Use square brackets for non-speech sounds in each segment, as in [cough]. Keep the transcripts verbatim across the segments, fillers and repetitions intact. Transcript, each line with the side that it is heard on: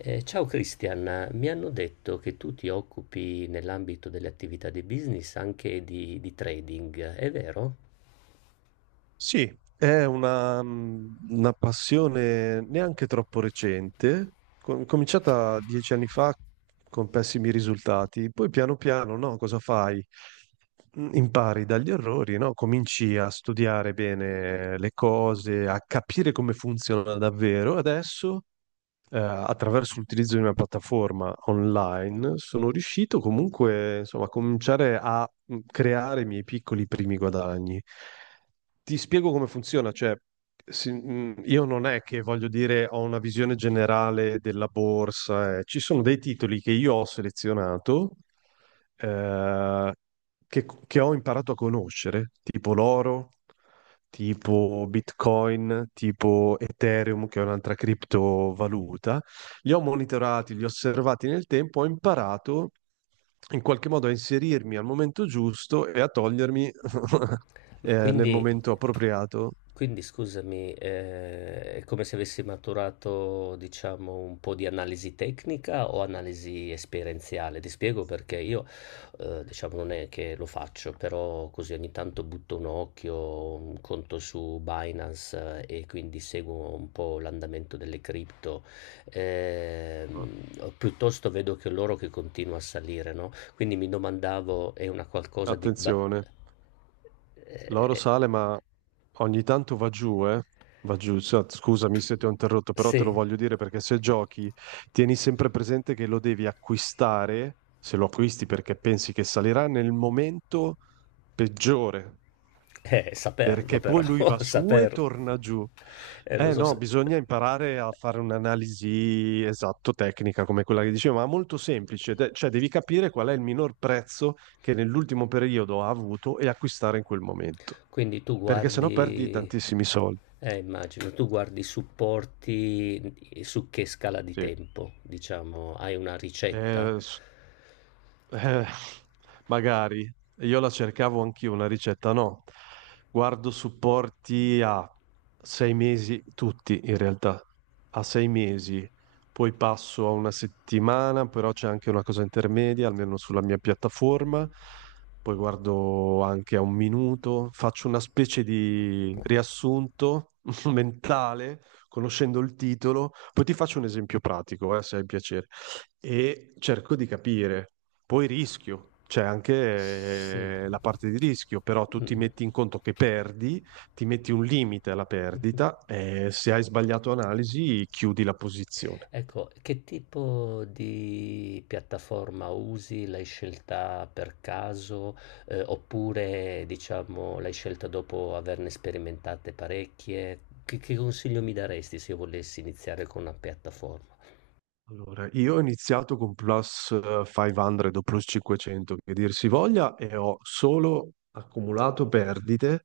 left: Eh, ciao Christian, mi hanno detto che tu ti occupi nell'ambito delle attività di business anche di, di trading, è vero?
right: Sì, è una, mh, una passione neanche troppo recente, com- cominciata dieci anni fa con pessimi risultati, poi piano piano, no, cosa fai? Mm, Impari dagli errori, no? Cominci a studiare bene le cose, a capire come funziona davvero. Adesso, eh, attraverso l'utilizzo di una piattaforma online, sono riuscito comunque, insomma, a cominciare a mm, creare i miei piccoli primi guadagni. Ti spiego come funziona, cioè si- mh, io non è che voglio dire ho una visione generale della borsa, eh. Ci sono dei titoli che io ho selezionato, eh, che, che ho imparato a conoscere, tipo l'oro, tipo Bitcoin, tipo Ethereum, che è un'altra criptovaluta. Li ho monitorati, li ho osservati nel tempo, ho imparato in qualche modo a inserirmi al momento giusto e a togliermi
left: Ma
right: eh, nel
left: quindi
right: momento appropriato.
left: quindi scusami, ehm, è come se avessi maturato, diciamo, un po' di analisi tecnica o analisi esperienziale? Ti spiego perché io, ehm, diciamo, non è che lo faccio, però così ogni tanto butto un occhio, un conto su Binance eh, e quindi seguo un po' l'andamento delle cripto, ehm, o piuttosto vedo che l'oro che continua a salire, no, quindi mi domandavo è una qualcosa di ba
right: Attenzione. L'oro
left: eh,
right: sale, ma ogni tanto va giù, eh? Va giù. Sa- Scusami se ti ho interrotto, però te lo
left: sì,
right: voglio dire perché se giochi, tieni sempre presente che lo devi acquistare, se lo acquisti perché pensi che salirà, nel momento peggiore,
left: eh, saperlo
right: perché
left: però,
right: poi lui va
left: [laughs]
right: su e
left: saperlo.
right: torna giù.
left: Eh, lo
right: Eh
left: so
right: no,
left: se-
right: bisogna imparare a fare un'analisi esatto tecnica come quella che dicevo, ma molto semplice, de- cioè devi capire qual è il minor prezzo che nell'ultimo periodo ha avuto e acquistare in quel momento,
left: Quindi tu
right: perché sennò perdi
left: guardi,
right: tantissimi soldi.
left: eh, immagino, tu guardi i supporti su che scala di
right: Sì.
left: tempo, diciamo, hai una ricetta?
right: Eh, s- Eh, magari io la cercavo anch'io, una ricetta no. Guardo supporti a sei mesi, tutti in realtà, a sei mesi, poi passo a una settimana, però c'è anche una cosa intermedia, almeno sulla mia piattaforma, poi guardo anche a un minuto, faccio una specie di riassunto [laughs] mentale, conoscendo il titolo, poi ti faccio un esempio pratico, eh, se hai piacere, e cerco di capire. Poi rischio, c'è anche
left: Sì.
right: eh, la parte di rischio, però tu ti
left: Mm,
right: metti in conto che perdi, ti metti un limite alla
left: mm. [laughs]
right: perdita e se hai sbagliato analisi chiudi la posizione.
left: Ecco, che tipo di piattaforma usi? L'hai scelta per caso, eh, oppure diciamo l'hai scelta dopo averne sperimentate parecchie? Che, che consiglio mi daresti se io volessi iniziare con una piattaforma?
right: Allora, io ho iniziato con Plus eh, cinquecento o Plus cinquecento, che dir si voglia, e ho solo accumulato perdite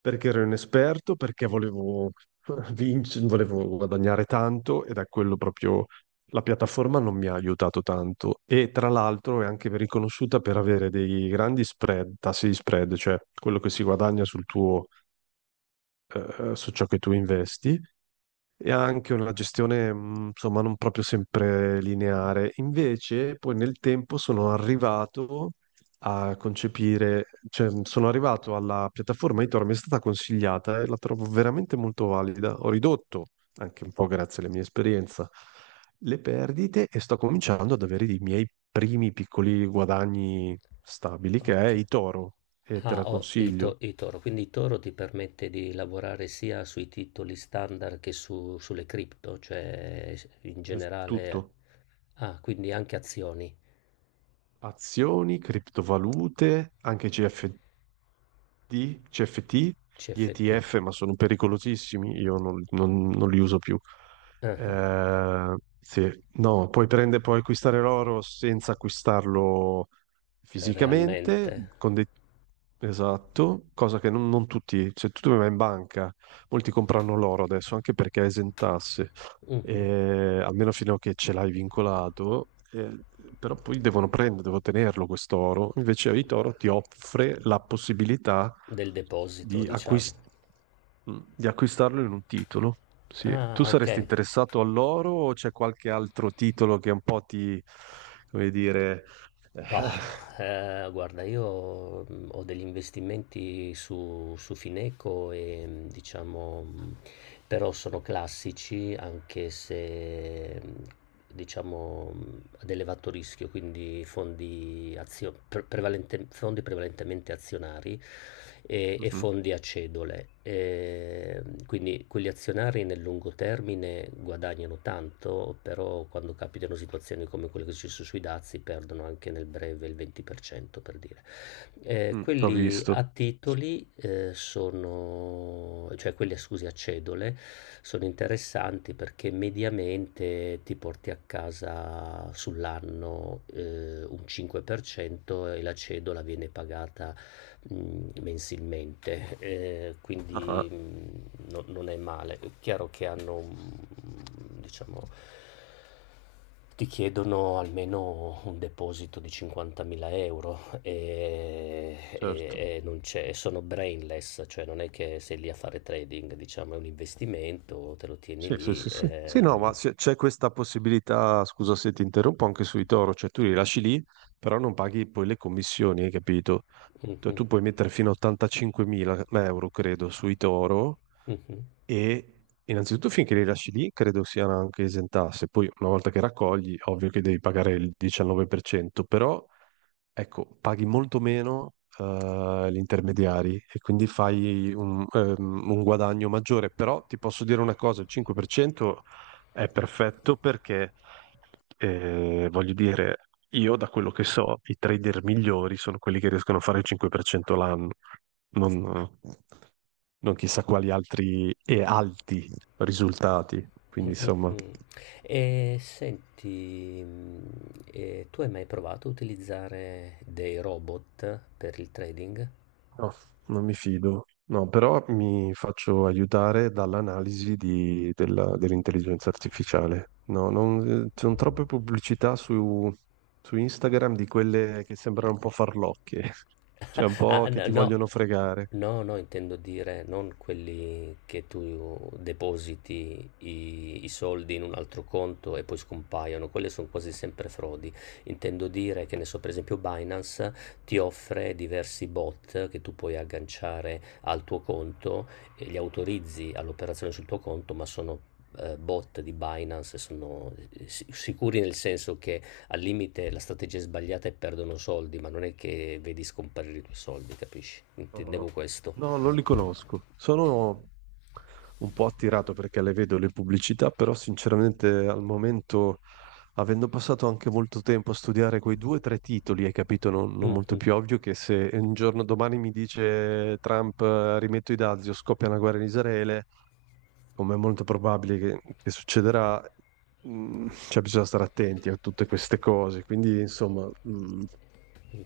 right: perché ero inesperto, perché volevo [laughs] vincere, volevo guadagnare tanto ed è quello proprio la piattaforma non mi ha aiutato tanto. E tra l'altro è anche riconosciuta per avere dei grandi spread, tassi di spread, cioè quello che si guadagna sul tuo, eh, su ciò che tu investi e anche una gestione, mh, insomma, non proprio sempre lineare. Invece, poi nel tempo sono arrivato a concepire, cioè mh, sono arrivato alla piattaforma Tor, mi è stata consigliata e la trovo veramente molto valida. Ho ridotto, anche un po' grazie alla mia esperienza, le perdite e sto cominciando ad avere i miei primi piccoli guadagni stabili, che è
left: Ok.
right: Itoro, e te
left: Ah,
right: la
left: ho i, to-
right: consiglio.
left: i Toro, quindi Toro ti permette di lavorare sia sui titoli standard che su- sulle cripto, cioè in
right: È
left: generale,
right: tutto.
left: ah, quindi anche azioni,
right: Azioni, criptovalute, anche C F D di C F T, gli
left: C F T.
right: E T F, ma sono pericolosissimi, io non, non- non li uso più.
left: Ah, ah.
right: Eh, sì, no, puoi prendere, puoi acquistare l'oro senza acquistarlo
left: Eh,
right: fisicamente,
left: realmente?
right: con dei- Esatto, cosa che non, non tutti, cioè tu vai in banca, molti comprano l'oro adesso anche perché è esentasse,
left: Mh-mh.
right: eh, almeno fino a che ce l'hai vincolato, eh, però poi devono prendere, devo tenerlo questo oro. Invece Vitoro ti offre la possibilità
left: Del deposito,
right: di,
left: diciamo.
right: acquist- mm, di acquistarlo in un titolo. Sì.
left: Ah,
right: Tu saresti
left: okay.
right: interessato all'oro o c'è qualche altro titolo che un po' ti, come dire...
left: Boh,
right: [laughs]
left: ehm, guarda io, mhmm, ho degli investimenti su su Fineco e, mhmm, diciamo, mhmm, però sono classici anche se, mhmm, diciamo, mhmm, ad elevato rischio, quindi fondi azio pre prevalente fondi prevalentemente azionari. e, e
right: Mhm,
left: fondi a cedole. E quindi quegli azionari nel lungo termine guadagnano tanto, però quando capitano situazioni come quelle che ci sono sui dazi perdono anche nel breve il venti per cento per cento, per dire. Eh,
right: mm, ho
left: quelli
right: visto.
left: a titoli eh, sono, cioè quelli scusi, a cedole sono interessanti perché mediamente ti porti a casa sull'anno eh, un cinque per cento e la cedola viene pagata mhmm, mensilmente, ehm, quindi,
right: Ah,
left: mhmm, no non è male. È chiaro che hanno, mhmm, diciamo ti chiedono almeno un deposito di cinquantamila €, ehm, e e
right: certo.
left: e non c'è e sono brainless, cioè non è che sei lì a fare trading, diciamo, è un investimento, te lo tieni
right: Sì, sì,
left: lì,
right: sì, sì. Sì, no, ma
left: ehm
right: c'è c'è questa possibilità, scusa se ti interrompo, anche sui toro, cioè tu li lasci lì, però non paghi poi le commissioni, hai capito? Cioè,
left: mh-mh,
right: tu puoi mettere fino a ottantacinquemila euro, credo, sui toro
left: mh-mh.
right: e innanzitutto finché li lasci lì, credo siano anche esentasse. Poi una volta che raccogli, ovvio che devi pagare il diciannove per cento, però ecco, paghi molto meno eh, gli intermediari e quindi fai un, ehm, un guadagno maggiore, però ti posso dire una cosa, il cinque per cento è perfetto perché, eh, voglio dire, io da quello che so, i trader migliori sono quelli che riescono a fare il cinque per cento l'anno, non, non chissà quali altri e alti risultati,
left: Mh,
right: quindi
left: mh,
right: insomma...
left: mh. E senti, mhmm, e tu hai mai provato a utilizzare dei robot per il trading?
right: No, non mi fido. No, però mi faccio aiutare dall'analisi di- della- dell'intelligenza artificiale. No, non, eh, ci sono troppe pubblicità su, su Instagram di quelle che sembrano un po' farlocche, [laughs] cioè un
left: Ah,
right: po' che
left: n-
right: ti
left: no,
right: vogliono fregare.
left: no, no, intendo dire non quelli che tu depositi i, i soldi in un altro conto e poi scompaiono, quelle sono quasi sempre frodi. Intendo dire che ne so, per esempio, Binance ti offre diversi bot che tu puoi agganciare al tuo conto e li autorizzi all'operazione sul tuo conto, ma sono eh, bot di Binance e sono eh, si- sicuri nel senso che al limite la strategia è sbagliata e perdono soldi, ma non è che vedi scomparire i tuoi soldi, capisci?
right: No,
left: Intendevo questo.
right: no, non li conosco. Sono un po' attirato perché le vedo le pubblicità, però sinceramente al momento, avendo passato anche molto tempo a studiare quei due o tre titoli, hai capito, non, non molto
left: Mhm,
right: più ovvio che se un giorno domani mi dice Trump eh, rimetto i dazi o scoppia una guerra in Israele, come è molto probabile che, che succederà, mh, cioè bisogna stare attenti a tutte queste cose. Quindi, insomma, mh,
left: mhm.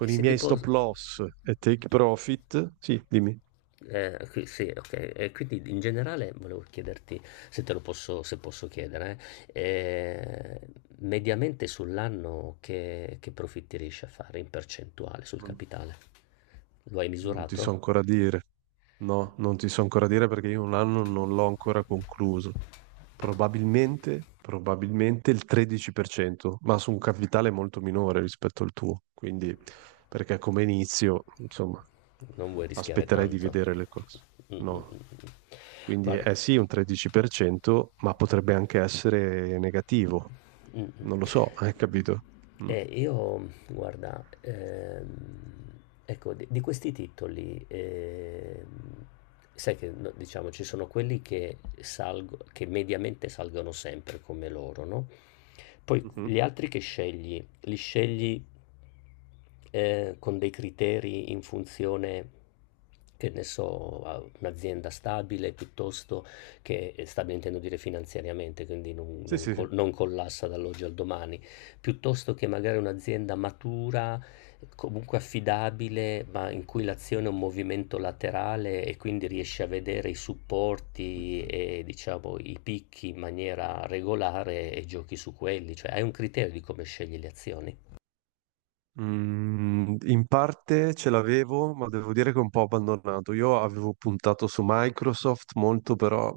left: E
right: i
left: se ti
right: miei stop
left: posso...
right: loss e take profit, sì, dimmi.
left: eh, qui- sì, ok. E quindi in generale volevo chiederti se te lo posso, se posso chiedere, eh, eh, mediamente sull'anno che, che profitti riesci a fare in percentuale sul
right: Non,
left: capitale? Lo hai
right: non ti so
left: misurato?
right: ancora dire. No, non ti so ancora dire perché io un anno non l'ho ancora concluso. Probabilmente, probabilmente il tredici per cento, ma su un capitale molto minore rispetto al tuo. Quindi, perché come inizio, insomma,
left: Non vuoi rischiare
right: aspetterei di
left: tanto.
right: vedere le cose.
left: Mm, mm, mm,
right: No.
left: mm.
right: Quindi
left: Guarda,
right: è sì un tredici per cento, ma potrebbe anche essere negativo.
left: mm,
right: Non lo
left: mm.
right: so, [laughs] hai capito? Mm.
left: Eh, io, guarda, ehm, ecco, di, di questi titoli, ehm, sai che no, diciamo ci sono quelli che salgo, che mediamente salgono sempre come loro, no? Poi gli
right: Mhm.
left: altri che scegli, li scegli eh, con dei criteri in funzione, che ne so, a un'azienda stabile piuttosto che stabile intendo dire finanziariamente, quindi non,
right: Sì,
left: non
right: sì, sì.
left: col- non collassa dall'oggi al domani, piuttosto che magari un'azienda matura, comunque affidabile, ma in cui l'azione è un movimento laterale e quindi riesce a vedere i supporti e diciamo i picchi in maniera regolare e giochi su quelli, cioè hai un criterio di come scegli le azioni.
right: Mm, in parte ce l'avevo, ma devo dire che è un po' abbandonato. Io avevo puntato su Microsoft molto, però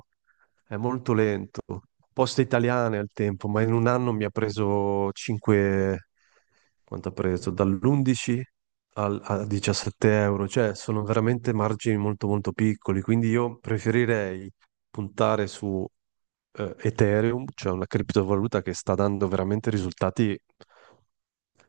right: è molto lento. Poste italiane al tempo, ma in un anno mi ha preso cinque... Quanto ha preso? Dall'undici al, a diciassette euro. Cioè, sono veramente margini molto molto piccoli, quindi io preferirei puntare su eh, Ethereum, cioè una criptovaluta che sta dando veramente risultati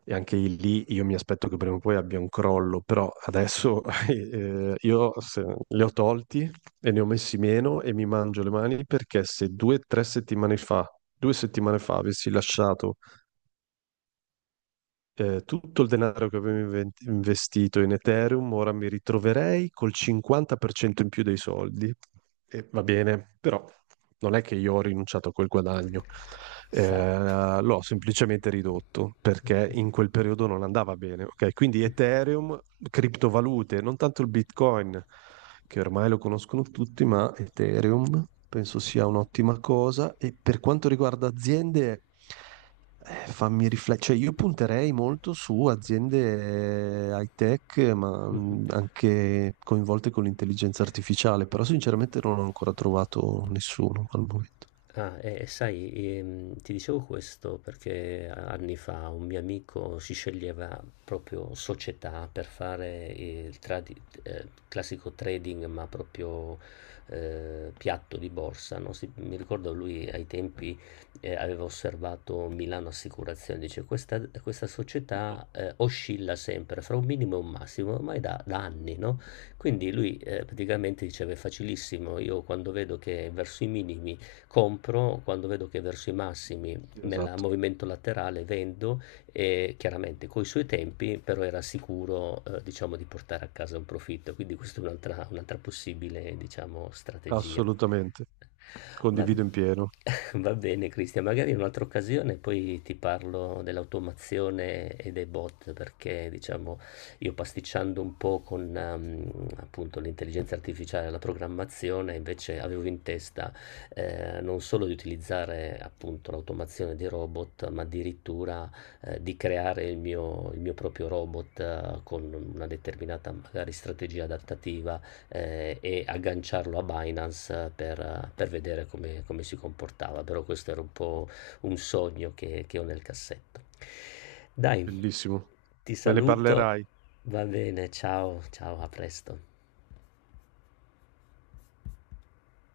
right: e anche lì io mi aspetto che prima o poi abbia un crollo, però adesso [laughs] eh, io se- li ho tolti e ne ho messi meno e mi mangio le mani perché se due o tre settimane fa, due settimane fa avessi lasciato eh, tutto il denaro che avevo inven- investito in Ethereum, ora mi ritroverei col cinquanta per cento in più dei soldi. E va bene, però non è che io ho rinunciato a quel guadagno,
left: Sa-
right: Eh, l'ho semplicemente ridotto perché in quel periodo non andava bene. Ok? Quindi Ethereum, criptovalute, non tanto il Bitcoin, che ormai lo conoscono tutti, ma Ethereum penso sia un'ottima cosa. E per quanto riguarda aziende... Eh, fammi riflettere, cioè io punterei molto su aziende eh, high tech, ma mm, anche coinvolte con l'intelligenza artificiale, però sinceramente non ho ancora trovato nessuno al momento.
left: Ah, e e sai, ehm, ti dicevo questo perché anni fa un mio amico si sceglieva proprio società per fare il tradi- eh, classico trading, ma proprio eh, piatto di borsa, no? Si- mi ricordo lui ai tempi eh, aveva osservato Milano Assicurazioni, dice questa, questa società eh, oscilla sempre fra un minimo e un massimo, ormai da, da anni, no? Quindi lui eh, praticamente diceva è facilissimo, io quando vedo che verso i minimi compro quando vedo che è verso i massimi
right: Sì,
left: nel
right: esatto,
left: movimento laterale vendo e chiaramente coi suoi tempi però era sicuro eh, diciamo di portare a casa un profitto quindi questa è un'altra, un'altra possibile diciamo strategia
right: assolutamente.
left: Va, [laughs]
right: Condivido in pieno.
left: va bene, Cristian, magari in un'altra occasione poi ti parlo dell'automazione e dei bot, perché diciamo io pasticciando un po' con ehm, appunto l'intelligenza artificiale e la programmazione, invece avevo in testa eh, non solo di utilizzare appunto l'automazione dei robot, ma addirittura eh, di creare il mio, il mio proprio robot eh, con una determinata magari strategia adattativa eh, e agganciarlo a Binance per, per vedere come, come si comportava. Però questo era un po' un sogno che, che ho nel cassetto. Dai,
right: Bellissimo.
left: ti
right: Me ne
left: saluto,
right: parlerai.
left: va bene, ciao, ciao, a presto.